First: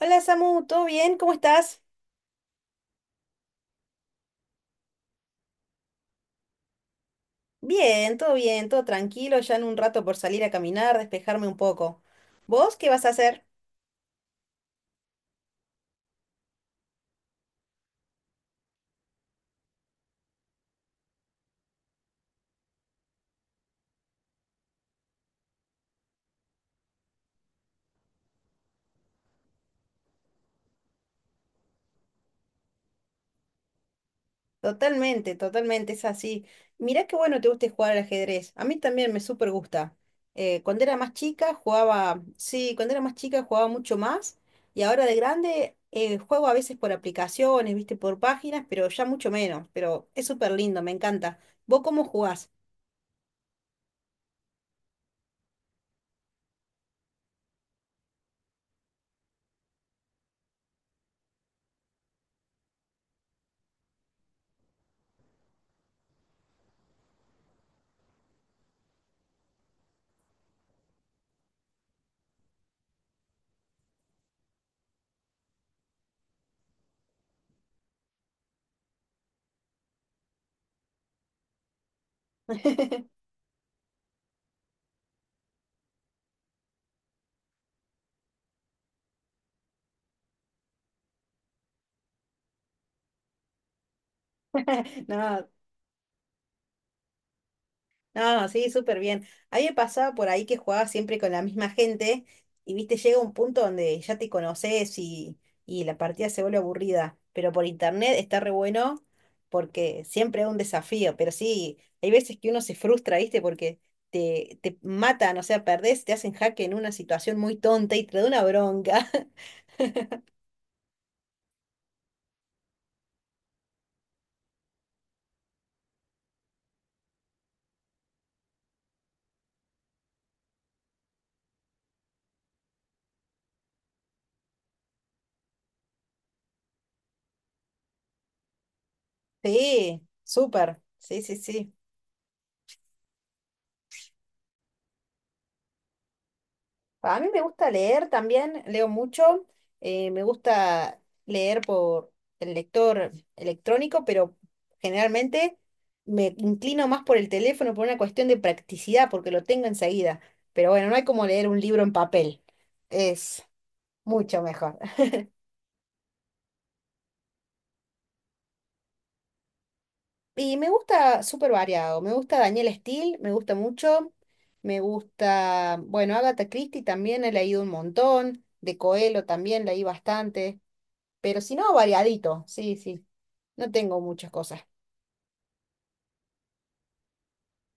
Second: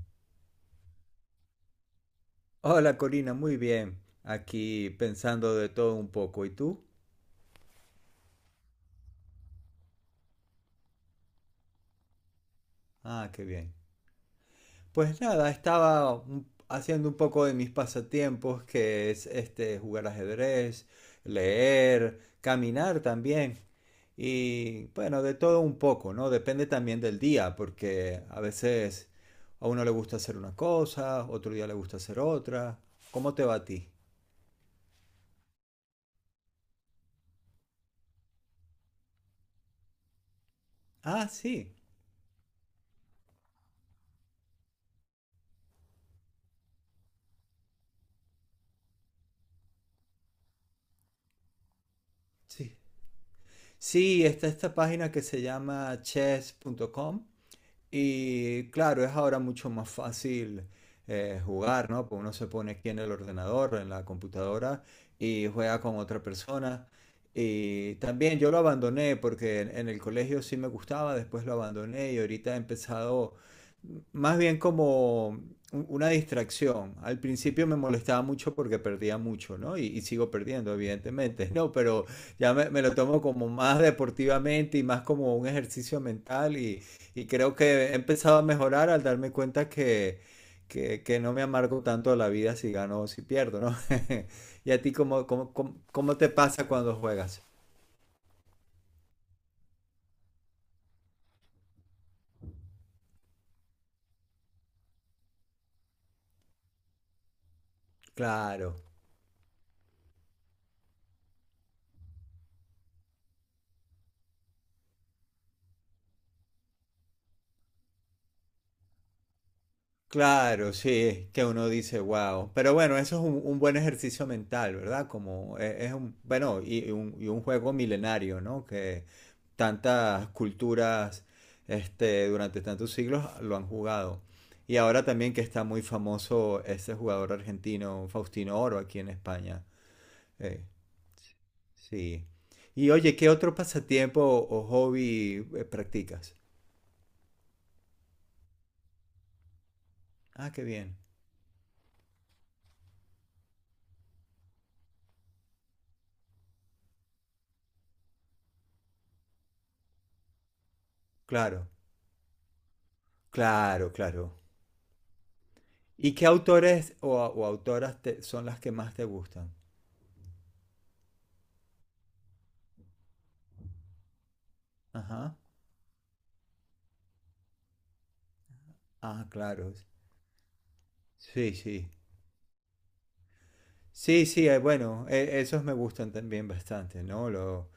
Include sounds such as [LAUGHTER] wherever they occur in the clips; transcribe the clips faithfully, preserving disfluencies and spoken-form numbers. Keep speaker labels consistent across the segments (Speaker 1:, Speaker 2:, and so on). Speaker 1: Hola Samu, ¿todo bien? ¿Cómo estás?
Speaker 2: Hola Corina, muy bien. Aquí pensando de todo un poco. ¿Y tú?
Speaker 1: Bien, todo bien, todo tranquilo, ya en un rato por salir a caminar, despejarme un poco. ¿Vos qué vas a
Speaker 2: Ah,
Speaker 1: hacer?
Speaker 2: qué bien. Pues nada, estaba un- haciendo un poco de mis pasatiempos, que es este jugar ajedrez, leer, caminar también. Y bueno, de todo un poco, ¿no? Depende también del día, porque a veces a uno le gusta hacer una cosa, otro día le gusta hacer otra. ¿Cómo te va a ti?
Speaker 1: Totalmente, totalmente, es así. Mirá qué bueno te guste jugar al ajedrez. A mí también me súper gusta. Eh, cuando era más
Speaker 2: Ah,
Speaker 1: chica
Speaker 2: sí,
Speaker 1: jugaba, sí, cuando era más chica jugaba mucho más y ahora de grande eh, juego a veces por aplicaciones, viste, por páginas, pero ya mucho menos. Pero es súper lindo, me encanta. ¿Vos cómo jugás?
Speaker 2: sí. Sí, está esta página que se llama chess punto com. Y claro, es ahora mucho más fácil eh, jugar, ¿no? Pues uno se pone aquí en el ordenador, en la computadora, y juega con otra persona. Y también yo lo abandoné porque en, en el colegio sí me gustaba, después lo abandoné y ahorita he empezado más bien como un- una distracción. Al principio me molestaba mucho porque perdía mucho, ¿no? Y, y sigo perdiendo, evidentemente, ¿no? Pero ya me, me lo tomo
Speaker 1: [LAUGHS]
Speaker 2: como más deportivamente y más como un ejercicio mental y creo que he empezado a mejorar al darme cuenta que, que, que no me amargo tanto la vida si gano o si pierdo, ¿no? [LAUGHS] ¿Y a ti cómo,
Speaker 1: No,
Speaker 2: cómo, cómo, cómo te pasa cuando juegas?
Speaker 1: no, sí, súper bien. A mí me pasaba por ahí que jugaba siempre con la misma gente y, viste, llega un punto donde ya te conoces y, y la partida se vuelve aburrida. Pero por internet está re
Speaker 2: Claro.
Speaker 1: bueno porque siempre es un desafío. Pero sí, hay veces que uno se frustra, viste, porque te, te matan, o sea, perdés, te hacen jaque en una situación muy tonta y te da una bronca. [LAUGHS]
Speaker 2: Claro, sí, es que uno dice, wow. Pero bueno, eso es un, un buen ejercicio mental, ¿verdad? Como e- es, un, bueno, y, y un, y un juego milenario, ¿no? Que tantas culturas, este, durante tantos siglos lo han jugado. Y ahora también que está muy famoso ese jugador argentino, Faustino Oro, aquí en España.
Speaker 1: Sí,
Speaker 2: Eh,
Speaker 1: súper. Sí, sí, sí.
Speaker 2: sí. Y oye, ¿qué otro pasatiempo o hobby eh, practicas?
Speaker 1: A mí me gusta leer también, leo mucho, eh, me
Speaker 2: Ah, qué bien.
Speaker 1: gusta leer por el lector electrónico, pero generalmente me inclino más por el teléfono por una cuestión de practicidad, porque lo tengo enseguida. Pero bueno, no hay como leer un
Speaker 2: Claro,
Speaker 1: libro en papel, es
Speaker 2: claro, claro.
Speaker 1: mucho mejor.
Speaker 2: ¿Y qué autores o, o autoras te- son las que más te gustan?
Speaker 1: Y me gusta súper variado, me gusta Daniel Steele, me gusta mucho, me
Speaker 2: Ajá.
Speaker 1: gusta, bueno, Agatha Christie también he leído un montón, de Coelho
Speaker 2: Ah,
Speaker 1: también
Speaker 2: claro.
Speaker 1: leí bastante. Pero
Speaker 2: Sí,
Speaker 1: si no,
Speaker 2: sí.
Speaker 1: variadito, sí, sí. No tengo
Speaker 2: Sí,
Speaker 1: muchas
Speaker 2: sí, eh,
Speaker 1: cosas.
Speaker 2: bueno, e- esos me gustan también bastante, ¿no? Lo,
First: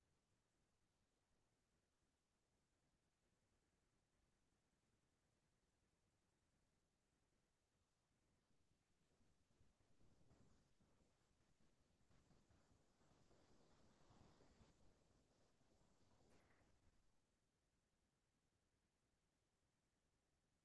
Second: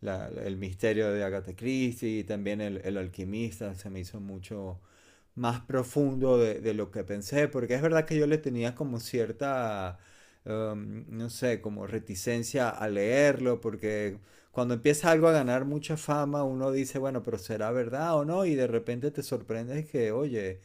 Speaker 2: la- el misterio de Agatha Christie y también el, el alquimista se me hizo mucho, más profundo de, de lo que pensé, porque es verdad que yo le tenía como cierta, um, no sé, como reticencia a leerlo, porque cuando empieza algo a ganar mucha fama, uno dice, bueno, pero será verdad o no, y de repente te sorprendes que, oye,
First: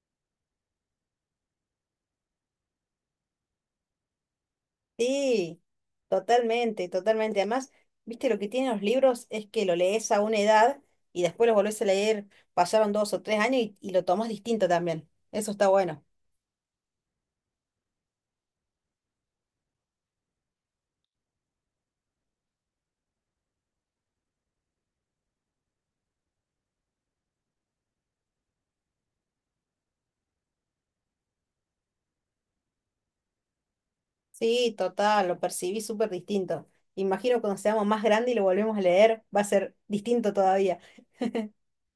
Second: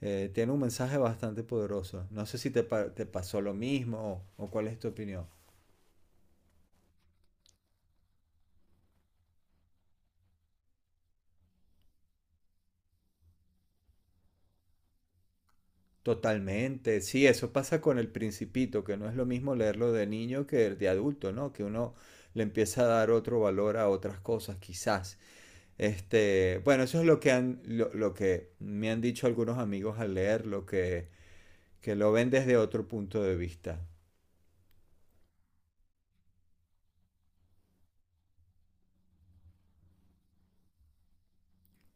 Speaker 2: eh, tiene un mensaje bastante poderoso. No sé si te, pa- te pasó lo mismo o, o cuál es tu opinión.
Speaker 1: Sí, totalmente, totalmente. Además, viste, lo que tienen los libros es que lo lees a una edad y después lo volvés a leer, pasaron dos o tres años y, y lo tomás distinto también. Eso está bueno.
Speaker 2: Totalmente, sí, eso pasa con El Principito, que no es lo mismo leerlo de niño que de adulto, ¿no? Que uno le empieza a dar otro valor a otras cosas, quizás. Este, bueno, eso es lo que han, lo, lo que me han dicho algunos amigos al leerlo, que, que lo ven desde otro punto de vista.
Speaker 1: Sí, total, lo percibí súper distinto. Imagino cuando seamos más grandes y lo volvemos a leer, va a ser distinto todavía.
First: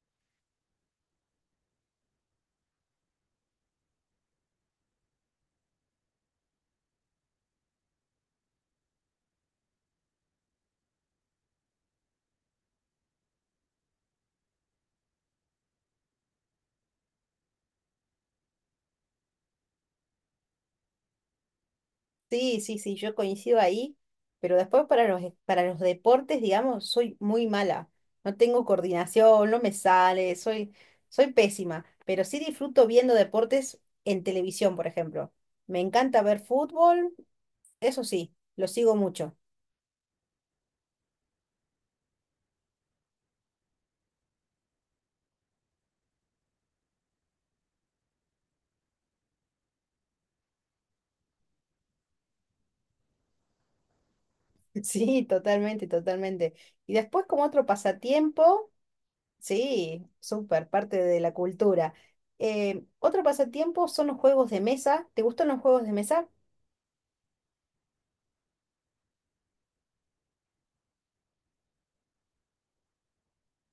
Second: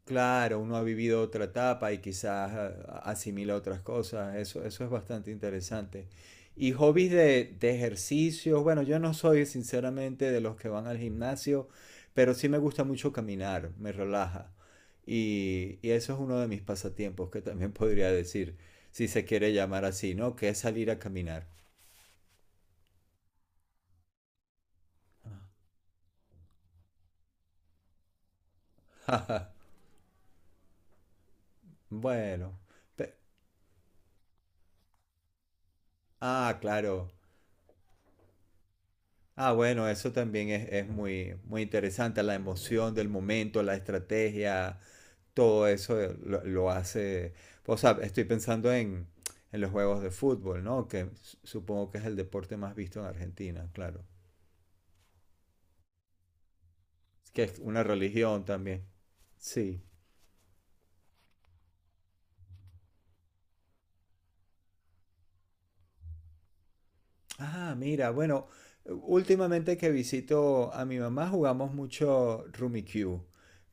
Speaker 2: Claro, uno ha vivido otra etapa y quizás ah, asimila otras cosas. Eso, eso es bastante interesante. Y hobbies de, de ejercicios. Bueno, yo no soy sinceramente de los que van al gimnasio, pero sí me gusta mucho caminar, me relaja. Y, y eso es uno de mis pasatiempos que también [LAUGHS] podría decir, si se quiere llamar así, ¿no? Que es salir a caminar.
Speaker 1: Sí, sí, sí, yo coincido ahí, pero después para los, e, para los deportes, digamos, soy muy mala. No tengo coordinación, no
Speaker 2: [LAUGHS]
Speaker 1: me sale, soy, soy pésima, pero sí
Speaker 2: Bueno.
Speaker 1: disfruto viendo
Speaker 2: pe-
Speaker 1: deportes en televisión, por ejemplo. Me encanta ver
Speaker 2: Ah, claro.
Speaker 1: fútbol, eso sí, lo sigo mucho.
Speaker 2: Ah, bueno, eso también es, es muy, muy interesante, la emoción del momento, la estrategia, todo eso eh, lo, lo hace. O sea, estoy pensando en, en los juegos de fútbol, ¿no? Que su- supongo que es el deporte más visto en Argentina, claro.
Speaker 1: [LAUGHS] Sí, totalmente, totalmente. Y después
Speaker 2: Es que
Speaker 1: como
Speaker 2: es
Speaker 1: otro
Speaker 2: una religión
Speaker 1: pasatiempo,
Speaker 2: también. Sí.
Speaker 1: sí, súper, parte de la cultura. Eh, otro pasatiempo son los juegos de mesa. ¿Te gustan los juegos de mesa?
Speaker 2: Ah, mira, bueno, últimamente que visito a mi mamá jugamos mucho Rummikub,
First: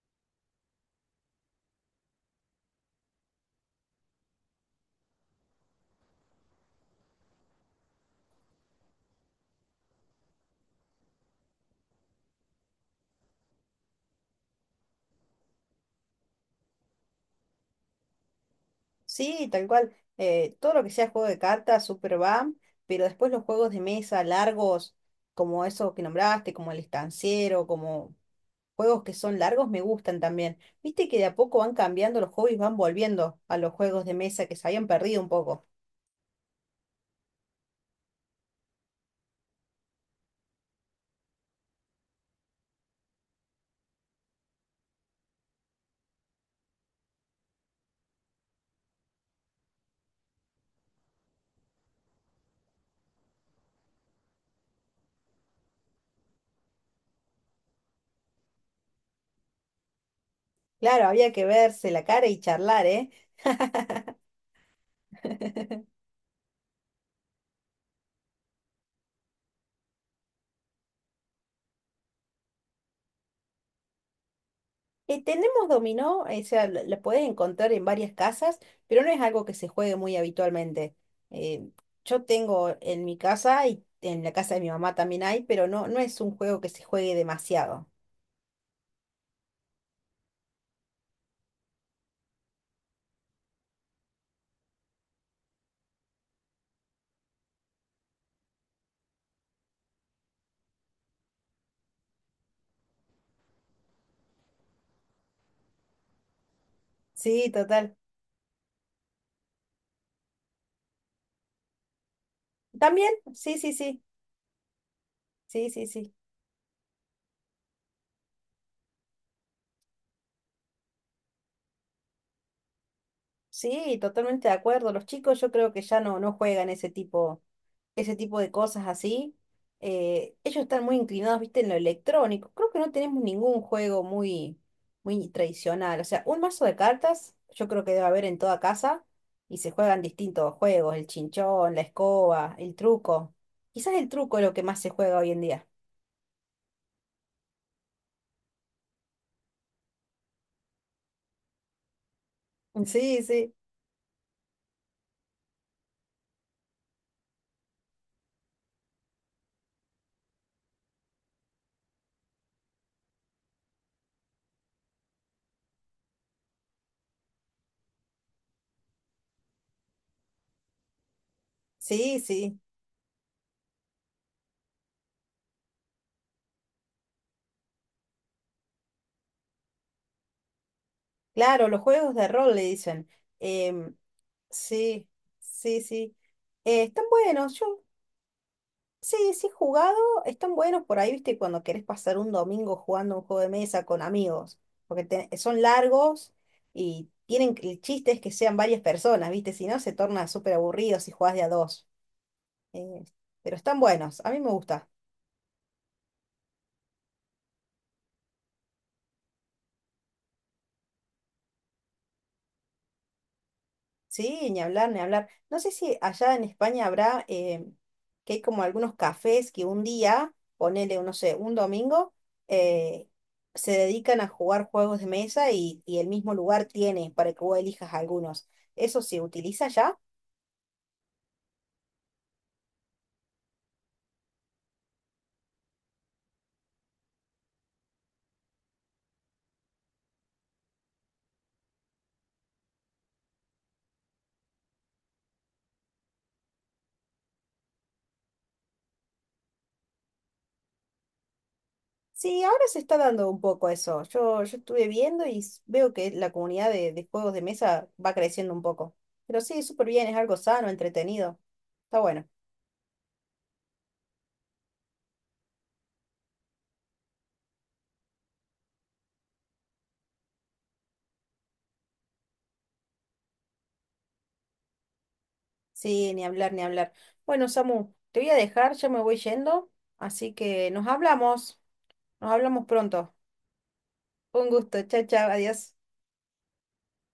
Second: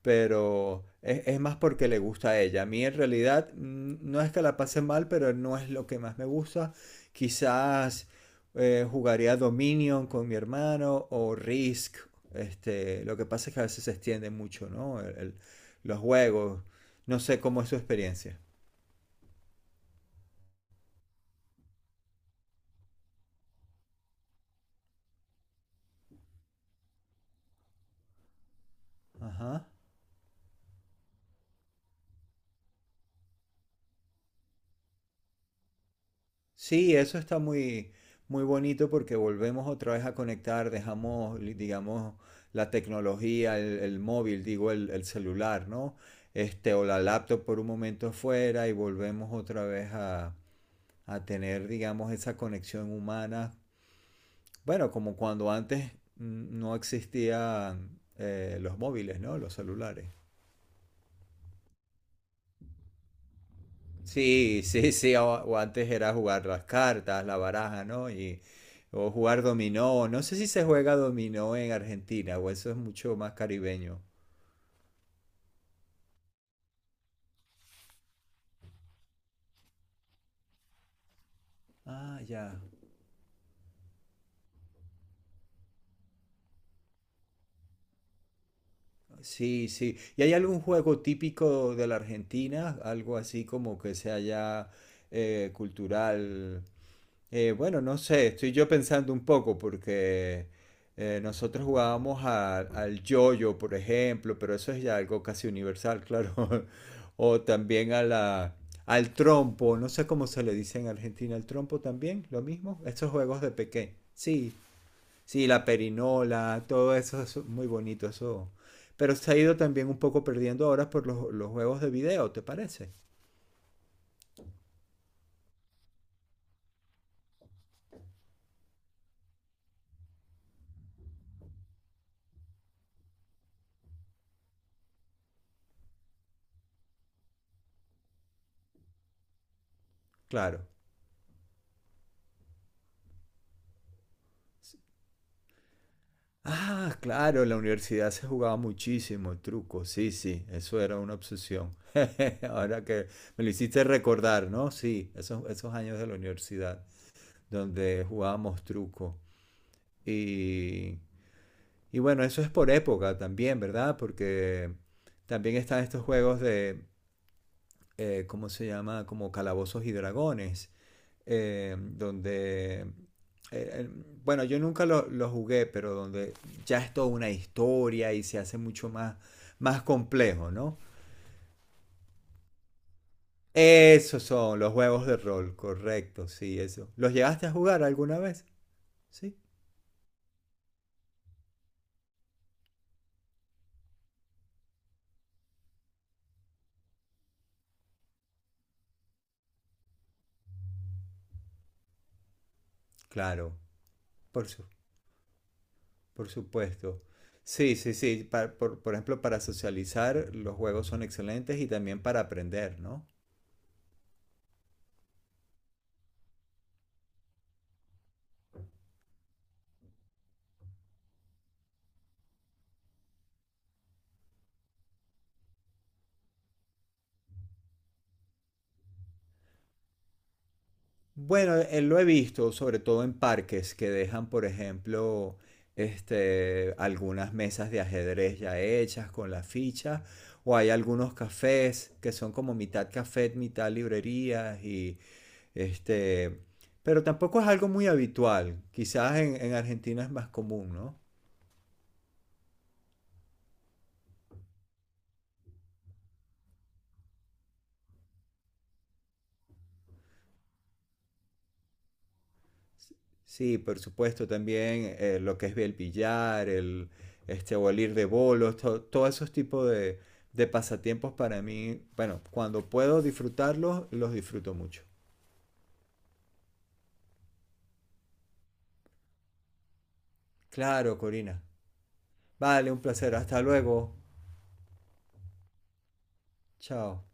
Speaker 2: pero es, es más porque le gusta a ella. A mí en realidad mm, no es que la pase mal, pero no es lo que más me gusta. Quizás eh, jugaría Dominion con mi hermano o Risk. Este, lo que pasa es que a veces se extiende mucho, ¿no? El- el- los juegos. No sé cómo es su experiencia.
Speaker 1: Sí, tal cual. Eh, todo lo que sea juego de cartas, super va, pero después los juegos de mesa largos, como esos que nombraste, como el estanciero, como juegos que son
Speaker 2: Ajá.
Speaker 1: largos, me gustan también. Viste que de a poco van cambiando los hobbies, van volviendo a los juegos de mesa que se habían perdido un poco.
Speaker 2: Sí, eso está muy, muy bonito porque volvemos otra vez a conectar, dejamos, li- digamos, la tecnología, el, el móvil, digo, el, el celular, ¿no? Este, o la laptop por un momento fuera y volvemos otra vez a, a tener, digamos, esa conexión humana. Bueno, como cuando antes mm, no existían eh, los móviles, ¿no? Los celulares.
Speaker 1: Claro, había que verse la cara y charlar, ¿eh?
Speaker 2: Sí, sí, sí, o, o
Speaker 1: [LAUGHS]
Speaker 2: antes era jugar las cartas, la baraja, ¿no? Y, o jugar dominó, no sé si se juega dominó en Argentina, o eso es mucho más caribeño.
Speaker 1: Eh, tenemos dominó, o sea, lo- la puedes encontrar en varias casas, pero no es algo que se juegue muy habitualmente. Eh,
Speaker 2: Ah,
Speaker 1: yo
Speaker 2: ya,
Speaker 1: tengo en mi casa y en la casa de mi mamá también hay, pero no, no es un juego que se juegue demasiado.
Speaker 2: sí, sí. ¿Y hay algún juego típico de la Argentina? Algo así como que sea ya eh, cultural. Eh, bueno, no sé, estoy yo pensando un poco porque eh, nosotros jugábamos a- al yoyo, por ejemplo, pero eso es ya algo casi universal, claro. [LAUGHS] O
Speaker 1: Sí,
Speaker 2: también
Speaker 1: total.
Speaker 2: a la, al trompo, no sé cómo se le dice en Argentina, al trompo también, lo mismo. Estos
Speaker 1: También,
Speaker 2: juegos de
Speaker 1: sí, sí,
Speaker 2: pequeño.
Speaker 1: sí,
Speaker 2: Sí, sí, la
Speaker 1: sí, sí, sí.
Speaker 2: perinola, todo eso es muy bonito, eso. Pero se ha ido también un poco perdiendo ahora por los, los juegos de video, ¿te parece?
Speaker 1: Sí, totalmente de acuerdo. Los chicos yo creo que ya no, no juegan ese tipo. Ese tipo de cosas así, eh, ellos están muy inclinados, viste, en lo electrónico. Creo que no tenemos ningún juego muy, muy tradicional. O sea, un mazo de cartas, yo creo que debe haber en toda casa y se juegan distintos
Speaker 2: Claro.
Speaker 1: juegos, el chinchón, la escoba, el truco. Quizás el truco es lo que más se juega hoy en día. [LAUGHS]
Speaker 2: Ah, claro, en la universidad se jugaba muchísimo el truco, sí, sí, eso era una obsesión. [LAUGHS] Ahora que
Speaker 1: Sí,
Speaker 2: me lo
Speaker 1: sí,
Speaker 2: hiciste recordar, ¿no? Sí, esos, esos años de la universidad donde jugábamos truco. Y, y bueno, eso es por época también, ¿verdad? Porque también están estos juegos de, eh, ¿cómo se llama? Como calabozos y dragones, eh,
Speaker 1: sí, sí.
Speaker 2: donde, eh, eh, bueno, yo nunca lo, lo jugué, pero donde ya es toda una historia y se hace mucho más, más complejo, ¿no?
Speaker 1: Claro, los juegos de rol le dicen. Em,
Speaker 2: Esos son los juegos
Speaker 1: sí,
Speaker 2: de rol,
Speaker 1: sí, sí.
Speaker 2: correcto, sí,
Speaker 1: Eh,
Speaker 2: eso.
Speaker 1: están
Speaker 2: ¿Los llegaste a
Speaker 1: buenos. Yo
Speaker 2: jugar alguna vez?
Speaker 1: sí,
Speaker 2: Sí,
Speaker 1: sí, he jugado, están buenos por ahí, viste, cuando querés pasar un domingo jugando un juego de mesa con amigos, porque te- son largos y tienen que- el chiste es que sean varias personas, viste, si no se torna súper aburrido si jugás de a dos. Eh,
Speaker 2: claro,
Speaker 1: pero están buenos, a mí
Speaker 2: por
Speaker 1: me
Speaker 2: su-
Speaker 1: gusta.
Speaker 2: por supuesto. Sí, sí, sí, pa- por, por ejemplo, para socializar los juegos son excelentes y también para aprender, ¿no?
Speaker 1: Sí, ni hablar, ni hablar. No sé si allá en España habrá eh, que hay como algunos cafés que un día, ponele, no sé, un domingo, eh, se dedican a jugar juegos de mesa y, y el mismo lugar tiene para que vos elijas algunos. ¿Eso se utiliza ya?
Speaker 2: Bueno, eh, lo he visto, sobre todo en parques que dejan, por ejemplo, este, algunas mesas de ajedrez ya hechas con las fichas, o hay algunos cafés que son como mitad café, mitad librerías y este, pero tampoco es algo muy habitual. Quizás en, en Argentina es más común, ¿no?
Speaker 1: Sí, ahora se está dando un poco eso. Yo, yo estuve viendo y s- veo que la comunidad de, de juegos de mesa va creciendo un poco. Pero sí, súper bien, es algo sano, entretenido. Está bueno.
Speaker 2: Sí, por supuesto, también eh, lo que es el billar, el, este, o el ir de bolos, to- todos esos tipos de, de pasatiempos para mí, bueno, cuando puedo disfrutarlos, los disfruto mucho.
Speaker 1: Sí, ni hablar, ni hablar. Bueno, Samu, te voy a dejar, ya me voy yendo, así que nos
Speaker 2: Claro, Corina.
Speaker 1: hablamos, nos hablamos
Speaker 2: Vale, un
Speaker 1: pronto.
Speaker 2: placer. Hasta luego.
Speaker 1: Un gusto, chao, chao, adiós.
Speaker 2: Chao.